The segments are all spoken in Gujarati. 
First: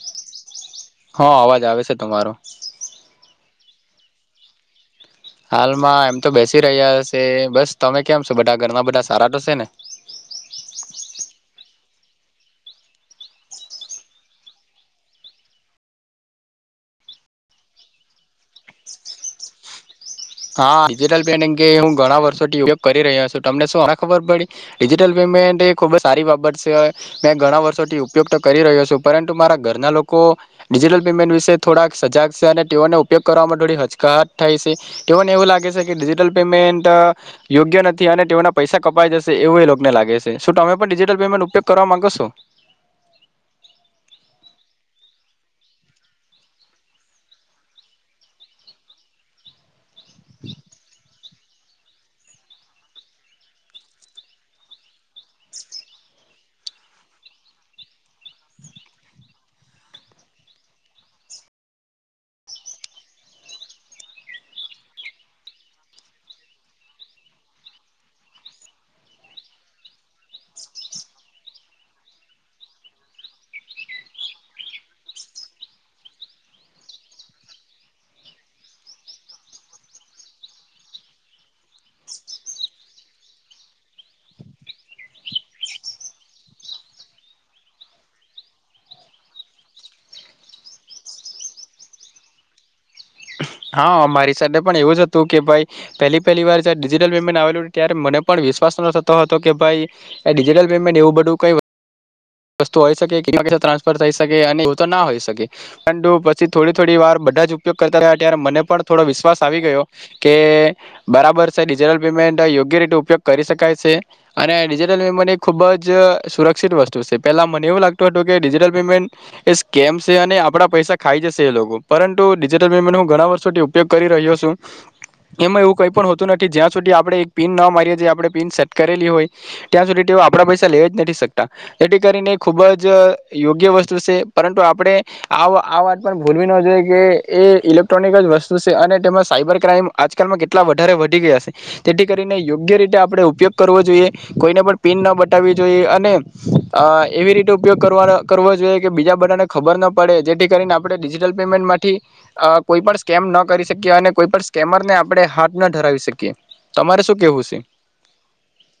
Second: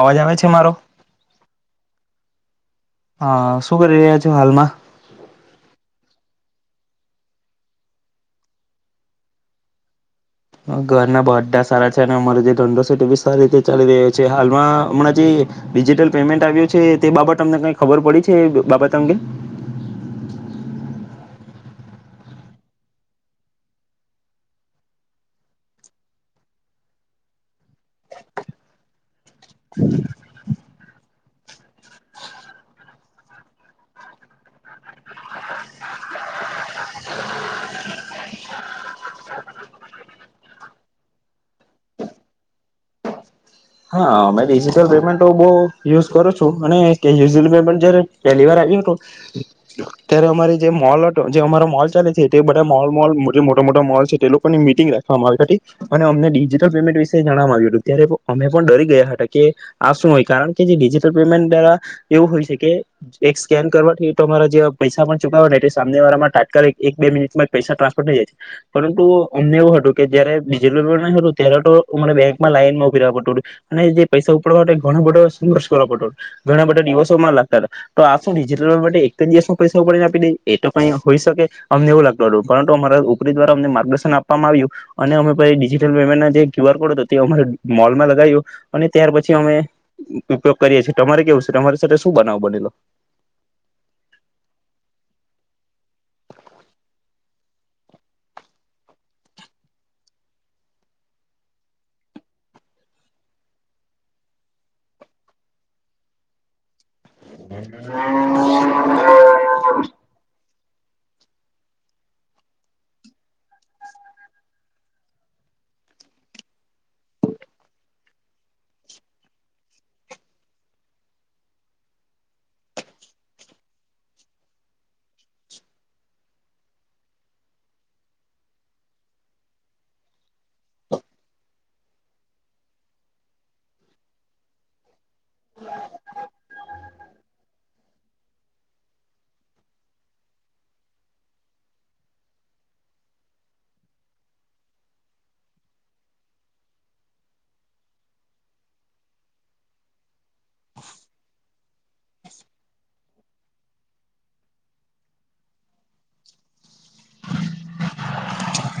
અવાજ આવે છે મારો? હા અવાજ આવે છે તમારો. હુ કરી રહ્યા છો હાલમાં? હાલમાં એમ તો બેસી રહ્યા સે બસ તમે કેમ છો બધા ઘરમાં બધા સારા તો સે ને. ઘરના બધા સારા છે અને અમારો જે ધંધો છે તે બી સારી રીતે ચાલી રહ્યો છે હાલમાં હમણાં જે ડિજિટલ પેમેન્ટ આવ્યું છે તે બાબત અમને કઈ ખબર પડી છે બાબત અંગે. હા ડિજિટલ પેમેન્ટ અંગ હું ઘણા વર્ષોથી ઉપયોગ કરી રહ્યો છું તમને શું હમણાં ખબર પડી ડિજિટલ પેમેન્ટ એ ખુબ જ સારી બાબત છે મેં ઘણા વર્ષો ઉપયોગ કરી રહ્યો છુ પરંતુ મારા ઘરના લોકો ડિજિટલ પેમેન્ટ વિશે થોડાક સજાગ છે અને તેઓને ઉપયોગ કરવાવામાં થોડી હચકાહટ થાય છે. તેઓને એવું લાગે છે કે ડિજિટલ પેમેન્ટ યોગ્ય નથી અને તેઓના પૈસા કપાઈ જશે એવું એ લોકોને લાગે સે શું તમે પણ ડિજિટલ પેમેન્ટ ઉપયોગ કરવા માંગો સો. હા મે ડિજિટલ પેમેન્ટ તો બો યુઝ કરું છું અને પેમેન્ટ જયારે પહેલી વાર આવ્યું હતું અત્યારે અમારી જે મોલ જે અમારા મોલ ચાલે છે તે બધા મોલ મોલ મોટા-મોટા મોલ છે તે લોકોની મિટિંગ રાખવામાં આવી હતી અને અમને ડિજિટલ પેમેન્ટ વિશે જણવા આવ્યું હતું ત્યારે- અમે પણ ડરી ગયા હતા કે આ શું હોય કારણ કે જે ડિજિટલ પેમેન્ટ દ્વારા એવું હોય છે કે એક સ્કેન કરવાથી તો અમારા જે પૈસા પણ ચૂકવા તે સામને વાળામાં તાત્કાલિક એક બે મિનિટમાં પૈસા ટ્રાન્સફર થઈ જાય છે પરંતુ અમને એવું હતું કે જયારે ડિજિટલ પેમેન્ટ ન હતું ત્યારે તો અને બેંકમાં લાઈનમાં ઉભી રેવા પડતું હતું અને જે પૈસા ઉપડવા માટે ઘણો બધો સંઘર્ષ કરવો પડતો હતો ઘણા બધા દિવસોમાં લાગતા હતા તો આ શુ ડિજિટલમાં બધે એક દિવસ પૈસા ઉપડીને આપી દે એ તો ક હોઈ શકે અમને એવું રેવા લાગતું હતું પરંતુ અમારા ઉપરી દ્વારા અમને માર્ગદર્શન આપવામાં આવ્યું અને અમે પછી ડિજિટલ પેમેન્ટ જે ક્યુ આર કોડ હતો તે અમારે મોલમાં લગાવ્યું અને ત્યાર પછી અમે ઉપયોગ કરીએ છીએ તમારે કેવું છે તમારી સાથે શું બનાવ બનેલો. હા મારી સાથે પણ એવું જ હતું કે ભાઈ પહેલી પહેલી વાર જયારે ડિજિટલ પેમેન્ટ આવેલું ત્યારે મને પણ વિશ્વાસ ન થતો હતો કે ભાઈ એ ડિજિટલ પેમેન્ટ એવું બધું કઈ વસ્તુ હોઈ શકે ટ્રાન્સફર થઈ શકે અને એવું તો ના હોઈ શકે પણ પછી થોડી થોડી વાર બધા જ ઉપયોગ કરતા મને પણ થોડો વિશ્વાસ આવી ગયો કે બરાબર છે ડિજટલ પેમેન્ટ યોગ્ય રીતે ઉપયોગ કરી શકાય સે અને ડિજિટલ પેમેન્ટ એ ખુબ જ સુરક્ષિત વસ્તુ સે પેલા મને એવું લાગતું હતું કે ડિજિટલ પેમેન્ટ એ સ્કેમ સે અને આપડા પૈસા ખાઈ જશે એ લોકો પરંતુ ડિજિટલ પેમેન્ટ હું ઘણા વર્ષોથી ઉપયોગ કરી રહ્યો છું એમાં એવું કઈ પણ હોતું નથી જ્યાં સુધી આપણે એક પીન ન મારીએ જે આપણે પીન સેટ કરેલી હોય ત્યાં સુધી તેઓ આપણા પૈસા લેયજ નથી શકતા જેથી કરીને એ ખૂબ જ યોગ્ય વસ્તુ છે પરંતુ આપણે આ વાત પણ ભૂલવી ન જોઈએ કે એ ઇલેક ઇલેક્ટ્રોનિક જ વસ્તુ છે અને તેમાં સાયબર ક્રાાઈમ આજકાલમાં કેટલા વધારે વધી ગયા છે જેથી કરીને યોગ્ય રીતે આપણે ઉપયોગ કરવો જોઈએ કોઈને પણ પિન ન બટાવવી જોઈએ અને એવી રીતે ઉપયોગ કરવાનો કરવો જોઈએ કે બીજા બધાને ખબર ન પડે જેથી કરીને આપણે ડિજિટલ પેમેન્ટમાંથી અ કોઈ પણ સ્કેમ ન કરી શકીએ અને કોઈ પણ સ્કેમરને આપણે હાથ ન ધરાવી શકીએ. તમારે શું કેવું છે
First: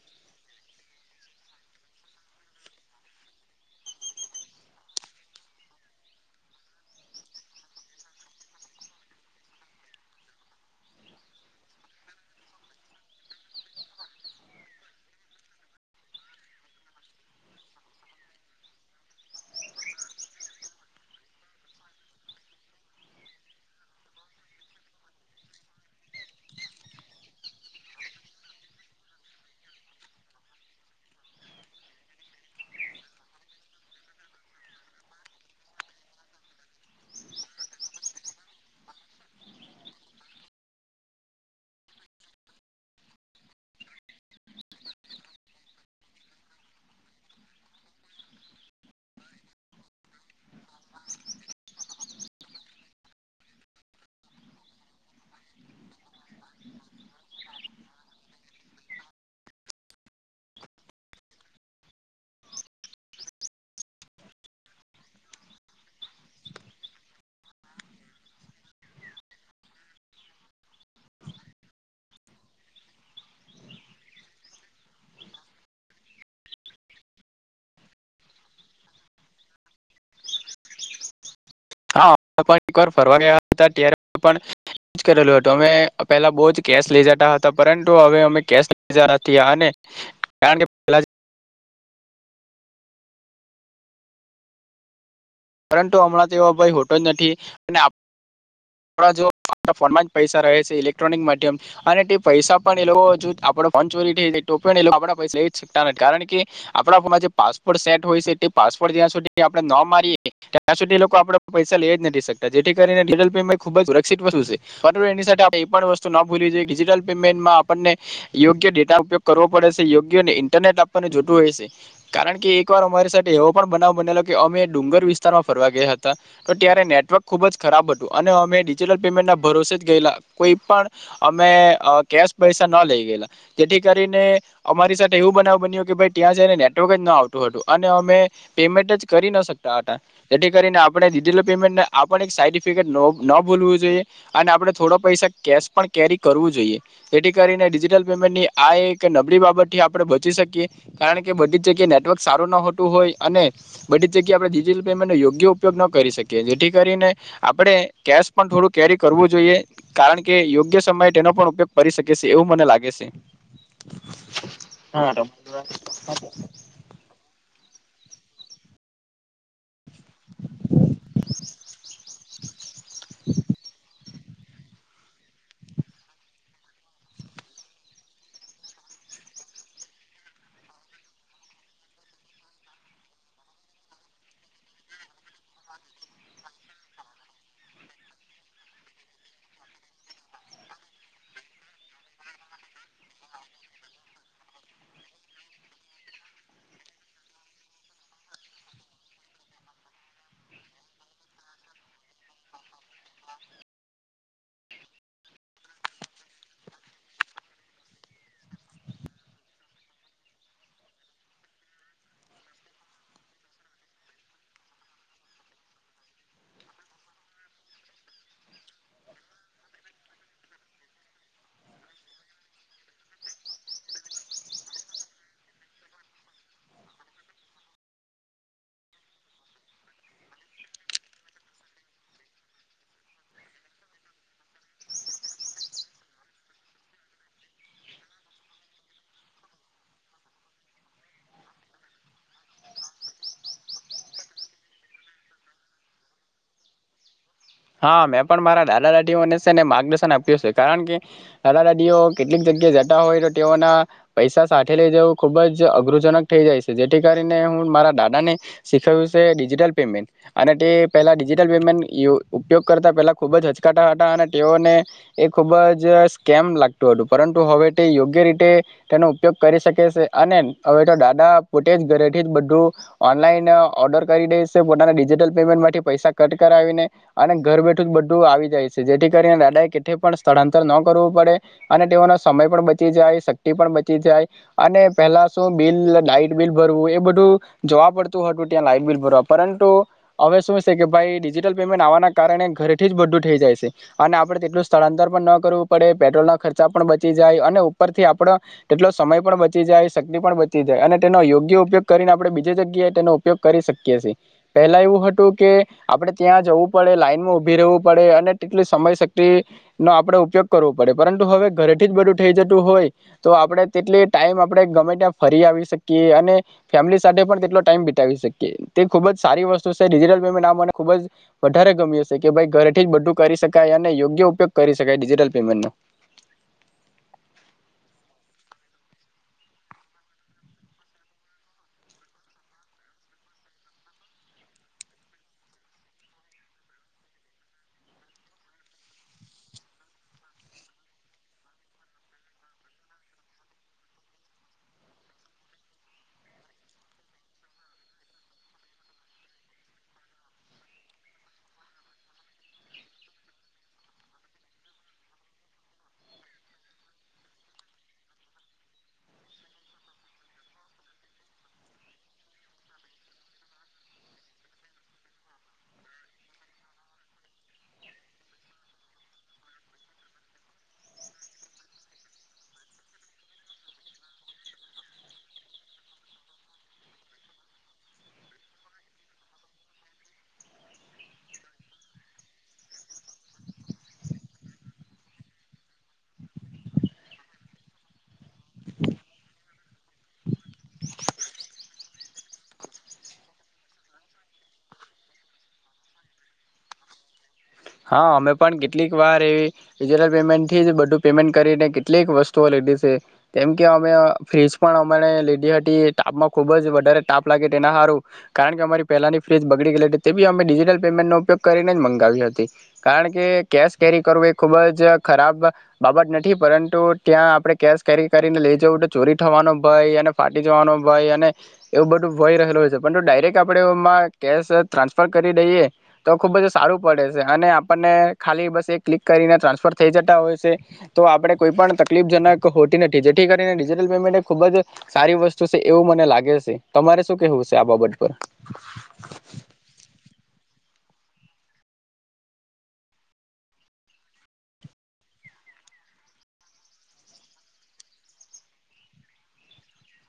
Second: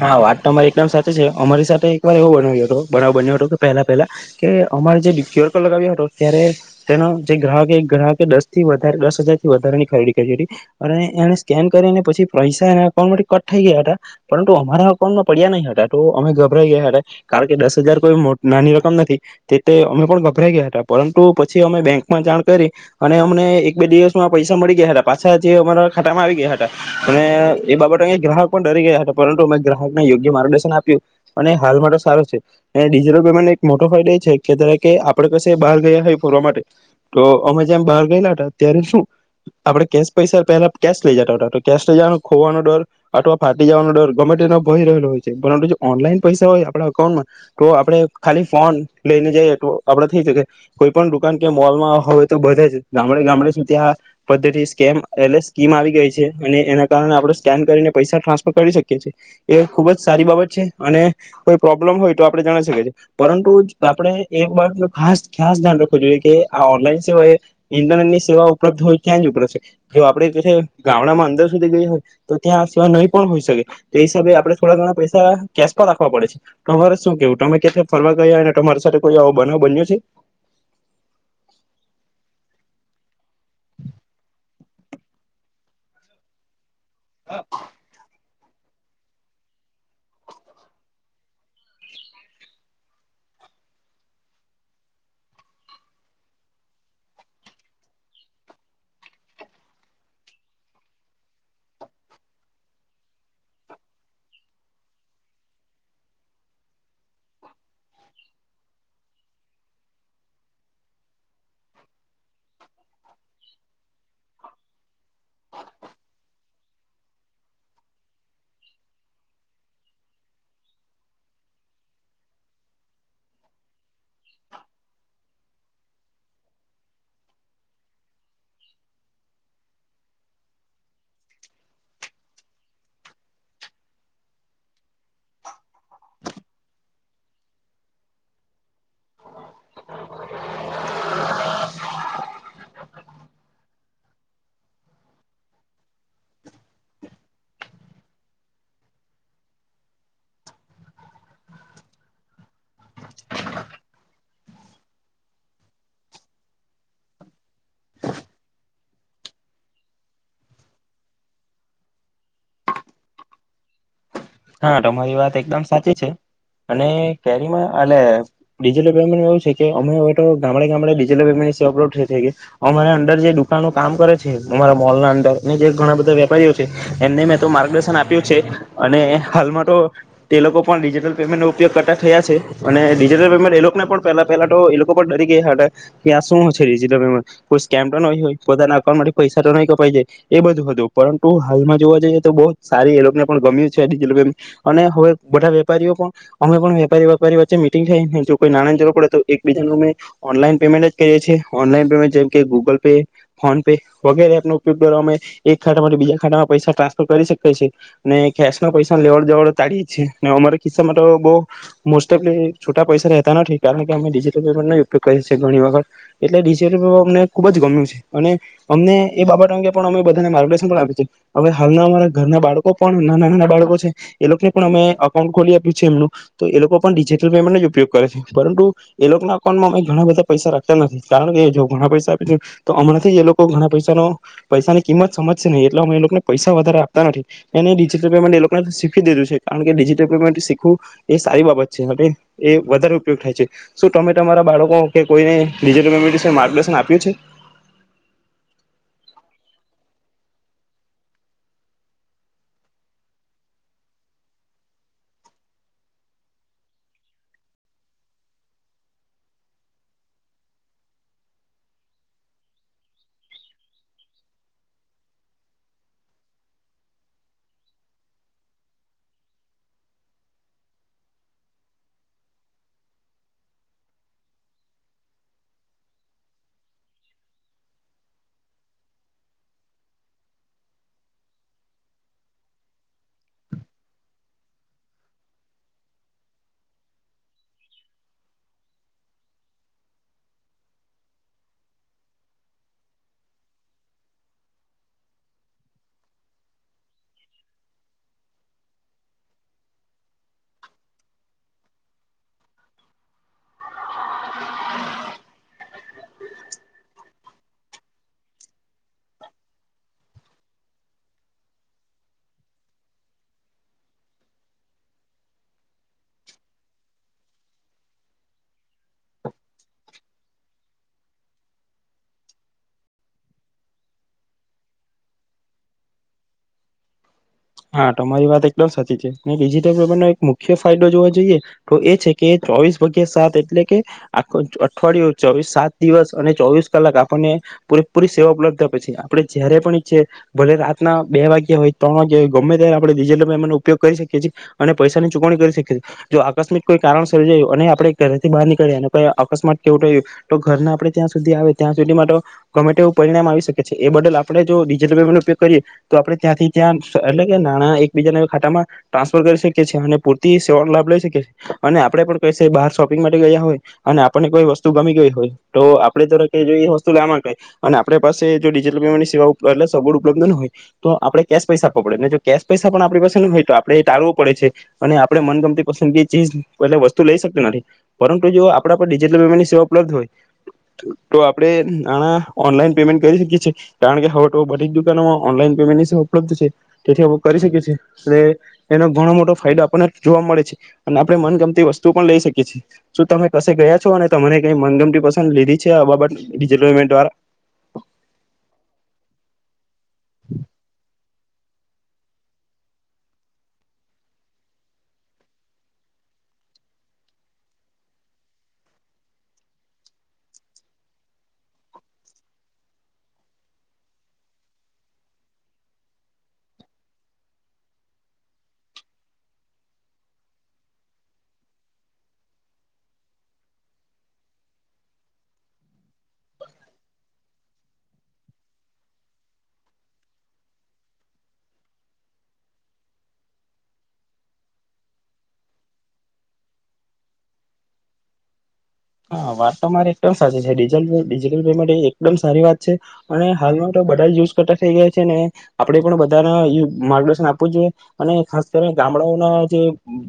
હા વાત તો તમારી એક દમ સાચી છે અમારી સાથે તમારે એવો બનાવ્યો હતો બનાવો બન્યો હતો કે પહેલા પહેલા કે અમારે જે ક્યુ આર કોડ લગાવ્યો હતો ત્યારે તેનો જે ગ્રાહક ગ્રાહકે દસ થી વધારે દસ હજાર થી વધારેની ખરીદી કરી હતી અને એને સ્કેન કરીને પછી પૈસા એના અઉ કટ થઈ ગયા હતા પરંતુ અમારા અકાઉન્ટમાં પડ્યા નહીં હતા તો અમે ગભરાઈ ગયા હતા કારણ કે દસ હજાર કોઈ નાની રકમ નથી તે તે અમે પણ ગભરાઈ ગયા હતા પરંતુ પછી અમે બેંકમાં જાણ કરી અને અમને એક બે દિવસમાં પૈસા મળી ગયા હતા પાછા જે અમારા ખાતામાં આવી ગયા હતા અને એ બાબત અ ગ્રાહક પણ ડરી ગયા હતા પરંતુ અમે ગ્રાહકને યોગ્ય માર્ગદર્શન આપ્યું, અને હાલ માટે સારો છે, એ ડિજિટલ પેમેન્ટ એક મોટો ફાયદો એ છે કે આપડ કશે બહાર ગયા હોય ફોરવા માટે તો અમે જેમ બહાર ગયેલા હતા ત્યારે શું આપણે કેશ પૈસા પહેલા કેશ લઇ જતા હતા તો કેશ લઇ જવાનું. ખોવાનો ડર, અથવા ફાટી જવાનો ડર ગમે તેનો ભય રહેલો હોય છે પરંતુ જો ઓનલાઈન પૈસા હોય આપણા અકાઉન્ટમાં, તો આપડણે ખાલી ફોન લઈને જઈએ આપડે થઈ શકી કોઈ પણ દુકાન કે મોલમાં હોવે તો બધે જ ગામડે ગામડે સુધી આ પદ્ધતિ સ્કેમ એલે સ્કીમ આવી ગઈ છે અને એના આપણે સ્કેન કરીને પૈસા ટ્રાન્સફર કરી શકીએ છીએ, ખુબ જ સારી બાબત છે અને કોઈ પ્રોબ્લમ હોય તો આપણે જણ શકીએ છીએ પરંતુ આપણે એ બાત ન ખાસ ખાસ ધ્યાન રાખવું જોઈએ કે આ ઓનલાઈન સેવા એ ઇન્ટરનેટ ની સેવા ઉપલબ્ધ હોય ત્યાં જ ઉપર છે જો આપણે જે ગામડામાં અંદર- સુધી ગઈ હોય, તો ત્યાં સિવાય નહીં પણ હોઈ શકે તે હિસાબે આપણે થોડા ઘણા પૈસા કેશ પર રાખવા પડે છે, તમારે શું કેવું તમે ક્યાંથી ફરવા ગયા હોય તમારી સાથે કોઈ આવો બનાવ બન્યો છે? વાર ફરવા ગયા કરેલું હતું અમે પેલા બોજ કેશ લઇ જતા હતા પરંતુ હવે અમે કેસ જ અને કારણ કે પલા પરંતુ હમણાં તો ભાઈ હોતો જ નથી, અને આપ ફોનમાં જ પૈસા રહે છે ઇલેક્ટ્રોનિક માધ્યમ, અને તે પૈસા પણ એ લોકો આપ ફોન ચોરી થ તો પણ આપ પૈસા લ શકતા નથી કારણ કે, આપણા ફોનમાં જે પાસપોર્ટ સેટ હોય છે તે પાસપોર્ટ ત્યાં સુધી આપણે ન મારીએ. ત્યાં સુ આપ પૈસા લે જ નથી શકતા જેથી કરીનેટલ પમેન્ટ ખુબ જ રક્ષિત વસ્તુ છે, નીસ્તુ ના ભૂલવી જોઈએટલ પેમેન્ટમાં આપણને યોગ્ય ડેટા ઉપયોગ કરવો પડે છે યોગ્ય ને ઇન્ટરનેટ આપને જોતું હોય છે, કારણ કે એક વાર અમારી સાથે એવો પણ બનાવ બનેલો કે અમે ડુંર વિસ્તારમાં ફરવા ગયા હતા, તો ત્યારે નેટવર્ક ખુબ જ ખરાબ હતું અને અમે ડિજટલ પેમેન્ટ ના ભરોસે જ ગયેલા કોઈ પણ, અમે કેશ પૈસા ન લઈ ગયેલા, જેથી કરીને અમારી સાથે એવું બનાવ બન્યું કે ભાઈ ત્યાં જ ને નેવર્ક જ ન આવ હતું અને અમે, પેમેન્ટ જ કરી ન શક્યા. આપણે ડિજિટલ પેમેન્ટ આ એક સાર્ટિફિકેટ ન ભૂલવું જોઈએ, અને આપણે થોડો પૈસા કેશ પણ કેરી કરવું જોઈએ, જેથી કરીને ડિજિટલ પેમેન્ટની આ એક નબળી બાબત થી આપણે બચી શકીએ, કારણ કે બધી જ જગ્યાએ નેટવર્ક સારું ન હોતું હોય અને બધી જગ્યા આપણે ડિજિટલ પેમેન્ટ ન યોગ્ય ઉપયોગ ન કરી શકીએ જેથી કરીને, આપણે કેશ પણ થોડું કેરી કરવું જોઈએ કારણ કે યોગ્ય સમયે તેનો પણ ઉપયોગ કરી શકી છે એવું મને લાગે છે. હા તમારી વાત એકદમ સાચી છે, અને કેરીમાં એટલે ડિજટલ પેમેન્ટ એવું છે કે. અમે હવે તો ગામડે ગામડે ડિજિટલ વ અપલોડ થ થઈ ગયા, અમારે અંદર જે દુકાાન ન કામ કર છે. છે, અમારા મોલ ના અંદર અને જે ઘણા બધા વેપારીઓ છે, એમને મેં તો માર્ગદર્શન આપ્યું છે, અને હાલમાં તો એ લોકો પણ ડિજિટલ પેમેન્ટનો ઉપયોગ કરતા થયા છે, અને ડિજિટલ પેમેન્ટ એ લોકોને પણ પહેલા પહેલા તો એ લોકો પણ ડરી ગયા હતા કે આ શું છે ડિજિટલ પેમેન્ટ કોઈ સ્કેમ તો નહીં હોય પોતાના અકાઉન્ટ માંથી પૈસા તો નહીં કપાઈ જાય, એ બધું હતું પરંતુ હાલમાં જોવા જઈએ તો બહુ સારી એ લોકોને પણ ગમ્યું છે. અને હવે બધા વેપારીઓ પણ, અમે વેપારી વેપારી વચ્ચે મીટંગ થાય જો કોઈ નાના જર પડે તો એકીજા અમે, ઓનલાન પેમેન્ટ જ કરીએ ઓનલાન પેમેન્ટ જેમકે ગુગલ પે, ફોન પે વગેરે એપ ન ઉપયોગ અમે એક ખા માટે બીજા ખામાં પૈસા ટ્રાન્સફર કરી શકીએ અને પૈસા લેવડ જવડ તાળી છેને અમારા ખિસ્સામાં તો બહ, મોસ્ટ ઓફ છૂટા પૈસા રહેતા નથી કારણ કે અમે ડિજિટલ પેમેન્ટ ન ઉપયોગ કરીી ઘણી વખત એટલે ડિજટલ અમને ખુબ જ ગમ્યું છે અને, અમને એ બાબત અંગે પણ અમે બધાને માર્ગદર્શન પણ આપ્યું છે હવે હાલના અમારા ઘરના બાળકો પણ નાના ના બાળકો છે, પણ અમે અઉ ખોલી આપ્યું છે એમ તો એ લોકો પણિજટલ પેમેન્ટ ઉપયોગ કરે છે, પરંતુ એ લોકોના અઉન્ટમાં અમે ઘણા બધા પૈસા રાખતા નથી કારણ કે જો ઘણા પૈસા આપી તો હમણાંથી એ લોકો ઘણા પૈસા પૈસાની કિંમત સમજશે નહી, એટલે અમે એ લોકોને પૈસા વધારે આપતા નથી એ એ લોકો શીખી દીધું છે કારણ કે ડિજટલ પેમેન્ટ શીખવું એ સારી બાબત છે એ વધારે ઉપયોગ થાય છે શું તમે તમારા બાળકો કે કોઈનેટલમેન્ટ માર્ગદર્શન આપ્યું છે. હા મેં પણ મારા દાદા દાદીઓનેને માર્ગદર્શન આપ્યું છે કારણ કે દાદા દાદીઓ કેટલીક જગ્યા જતા હોય તો તેઓના પૈસા સાથે લઇ જવું ખુબ જ અઘરુંજનક થઇ જાય છે જેથી કરીને હું મારા દાદાને શીખવ્યું છે ડિજિટલ પેમેન્ટ અને તે પહેલા ડિજિટલ પેમેન્ટ ઉપયોગ કરતા પહેલા ખુબ જ હચકાતાા હતા અને તેઓને એ ખૂબ જ સ્કેમ લાગતું હતું પરંતુ હવે તે યોગ્ય રીતે તેનો ઉપયોગ કરી શકે છે અને હવે તો દાદા પોતે જ ઘરેથી જ બધું ઓનલાઈન ઓર્ડર કરી દે છે પોતાના ડિજિટલ પેમેન્ટ થી પૈસા કટ કરાવીને અને ઘર બેઠું જ બધું આવી જાય છે જેથી કરીને દાદા એ કે પણ સ્થળાંતર ન કરવું પડે અને તેઓનો સમય પણ બચી જાય શક્તિ પણ બચી જાય અને પહેલા શું બિલ લાઈટ બિલ ભરવું એ બધું જોવા પડતું હતું ત્યાં લાાઈટ બિલ ભરવા પરંતુ હવે શું છે કે ભાઈ ડિજિટલ પેમેન્ટ આવવાના કારણે ઘરથી જ બધું થઈ જાય છે અને આપણે તેટલું સ્થળાંતર પણ ન કરવું પડે પેટ્રોલના ખર્ચા પણ બચી જાય અને ઉપરથી આપડો તેટલો સમય પણ બચી જાય શક્તિ પણ બચી જાય અને તેનો યોગ્ય ઉપયોગ કરીને આપણે બીજ જગ્યાએ તેનો ઉપયોગ કરી શકીએ છીએ પેલા એવું હતું કે આપડણે ત્યાં જવું પડ લાઈનમાં ઉભી રહેવું પડે અને તેટલી સમય શક્તિ નો આપડે ઉપયોગ કરવો પડે પરંતુ હવે ઘરે થી જ બધું થઈ જતું હોય તો આપણે તેટલી ટાઈમ આપણે ગમે ત્યાં ફરી આવી શકીએ અને ફેમિલી સાથે પણ તેટલો ટાઈમ બતાવી શકીએ તે ખુબ જ સારી વસ્તુ છે ડિજિટલ પેમેન્ટ આ મને ખૂબ વધારે ગમી છે કે ભાઈ ઘર થી જ બધું કરી શકાય અને યોગ્ય ઉપયોગ કરી શકાય ડિજિટલ પેમેન્ટ ન હા તમારી વાત એકદમ સાચી છે ડિજિટલ પેમાન્ટ ન એક મુખ્ય ફાયદો જોવા જોઈએ તો એ છે કે ચોવીસ વાગ્યા સાત એટલે કે આ અઠવાડિયું ચોવીસ સાત દિવસ અને ચોવીસ કલાક આપણને પૂરેપૂરી સેવા ઉપલબ્ધ થ પછી આપડે જયારે પણ ઈચ્છે ભલે રાતના બે વાગ્યા હોય ત્રણ વાગ્યા હોય. ગમે ત્યારે આપણે ડિજિટલ પેમેન્ટનોો ઉપયોગ કરી શકીએ છીએ અને પૈસાની ચૂકવણી કરી શકીએ છીએ જો આ અકસ્મિક કોઈ કારણ સર્જાયું અને આપણે ઘરેથી બહાર નીકળીએ અને અકસ્માત કેવું થયું તો ઘરને આપણે ત્યાં સુધી આવે ત્યાં સુધી ગમે તેવું પરિણામ આવી શકે છે એ બદલ આપણે જો ડિજિટલ પેમેન્ટ નો ઉપયોગ કરીએ તો આપણે ત્યાંથી ત્યાં એટલે કે નાના એકબીજાના ખાતા માં ટ્રાન્સફર કરી શકીએીએ અને પૂરતી સેવાનો લાભ લઈ શકીએ છીએ અને આપડે ક બહાર શોપિંગ માટે ગયા હોય અને આપણને કોઈ વસ્તુ ગમી ગ હોય તો આપણેરા વસ્તુ લ માંગે અને આપ પાસે ડિજિટલ પેમેન્ટની સેવા સબ ઉપલબ્ધ ન હોય તો આપણે પસા આપ પડ જો કેશ પૈસા પણ આપણી પાસે હોય તો આપડે એ ટાળવો પડે છે અને આપણે મનગમતી પસંદગી ચીજ એલે વસ્તુ લઈ શકતી નથી પરંતુ જો આપડા પર ડિજિટલ પેમેન્ટની સેવા ઉપલબ્ધ હોય તો આપડણે આના ઓનલાઈન પેમેન્ટ કરી શકીએ છીએ કારણ કે હવે તો બધી જ દુકાનોમાં ઓનલાઈન પેમેન્ટની સેવા ઉપલબ્ધ છે તેથી આપણે કરી શકીએ છીએ એ એનો ઘણો મોટો ફાયદો આપણને જોવા મળે છે અને આપણે મનગમતી વસ્તુ પણ લઈ શકીએીએ શું તમે કશે ગયા છો અને તમાને કઈ મનગમતી પસંદ લીધી છે આ બાબતટલ પેમેન્ટ દ્વારા હા અમે પણ કેટલીક વાર એવી ડિજિટલ પેમેન્ટથી જ બધું પેમેન્ટ કરીને કેટલીક વસ્તુઓ લીધી છે કેમ કે અમે ફ્રીજ પણ અમારે લીધી હતી તાપમાં ખૂબ જ વધારે તાપ લાગે તે એના સારું કારણ કે અમારી પહેલાંની ફ્રીજ બગડી ગયેલી હતી તે બી અમે ડિજિટલ પેમેન્ટનો ઉપયોગ કરીને જ મંગાવી હતી. કારણ કે કેશ કેરી કરવું એ ખુબ જ ખરાબ બાબત નથી પરંતુ ત્યાં આપડણે કેશ કેરી કરીને લઈ જવું તો ચોરી થવાનો ભય અને ફાટી જવાનો ભય અને એવું બધું ભય રહેલું હોય છે પરંતુ ડાયરેક્ટ આપણે એમાં કેશ ટ્રાન્સફર કરી દઈએ તો ખુબ જ સારું પડે છે. અને આપણને ખાલી બસ એ ક્લિક કરીને ટ્રાન્સફર થઈ જતા હોય છે તો આપડે કોઈ પણ તકલીફજનક હોતી નથી જેથી કરીને ડિજટલ પેમેન્ટ એ ખુબ જ સારી વસ્તુ છે એવું મને લાગે છે તમારે શું કેવું છે આ બાબત પર. હા વાત તો મારે એકદમ સાચી છેટલ પેમેન્ટ એકદમ સારી વાત છે અને હાલમાં તો બધા જ યુઝ કરતા થઈ ગયા છે ને આપડે પણ બધાને માર્ગદર્શન આપવું જોઈએ અને ખાસ કરીને ગામડાઓના જે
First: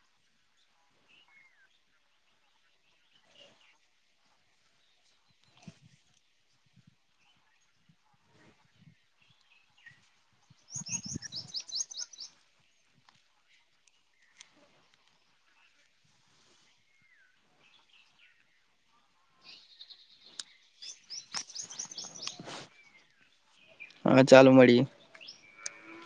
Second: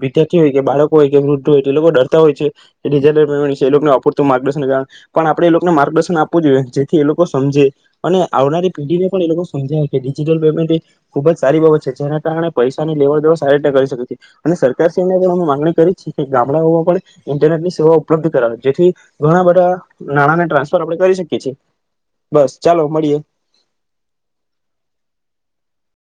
વિદ્યાર્થી હોય કે બાળકો હોય કે વૃદ્ધ હોય તે લોકો ડરતા હોય છેટલન્ટ એને અપૂરતું માર્ગદર્શન કાર પણ આપણે એ લોકોને માર્ગદર્શન આપવું જોઈએ જેથી એ લોકો સમજે અને આવનારી પેઢી ને પણ એ લોકો સમજાય. ડિજિટલ પેમેન્ટ એ ખુબ જ સારી બાબત છે જેના કારણે પૈસાની લેવડ દેવ સારી રીતે કરી શકે છે અને સરકારશ્રીને પણ અમે માંગણી કરી છે કે ગામડાઓમાં પણ ઇન્ટરનેટ ની સેવા ઉપલબ્ધ જેથી ઘણા બધા નાણાને ટ્રાન્સફર આપણે કરી શકી છીએ બસ ચાલો મળીએ. હા ચાલુ મળીએ.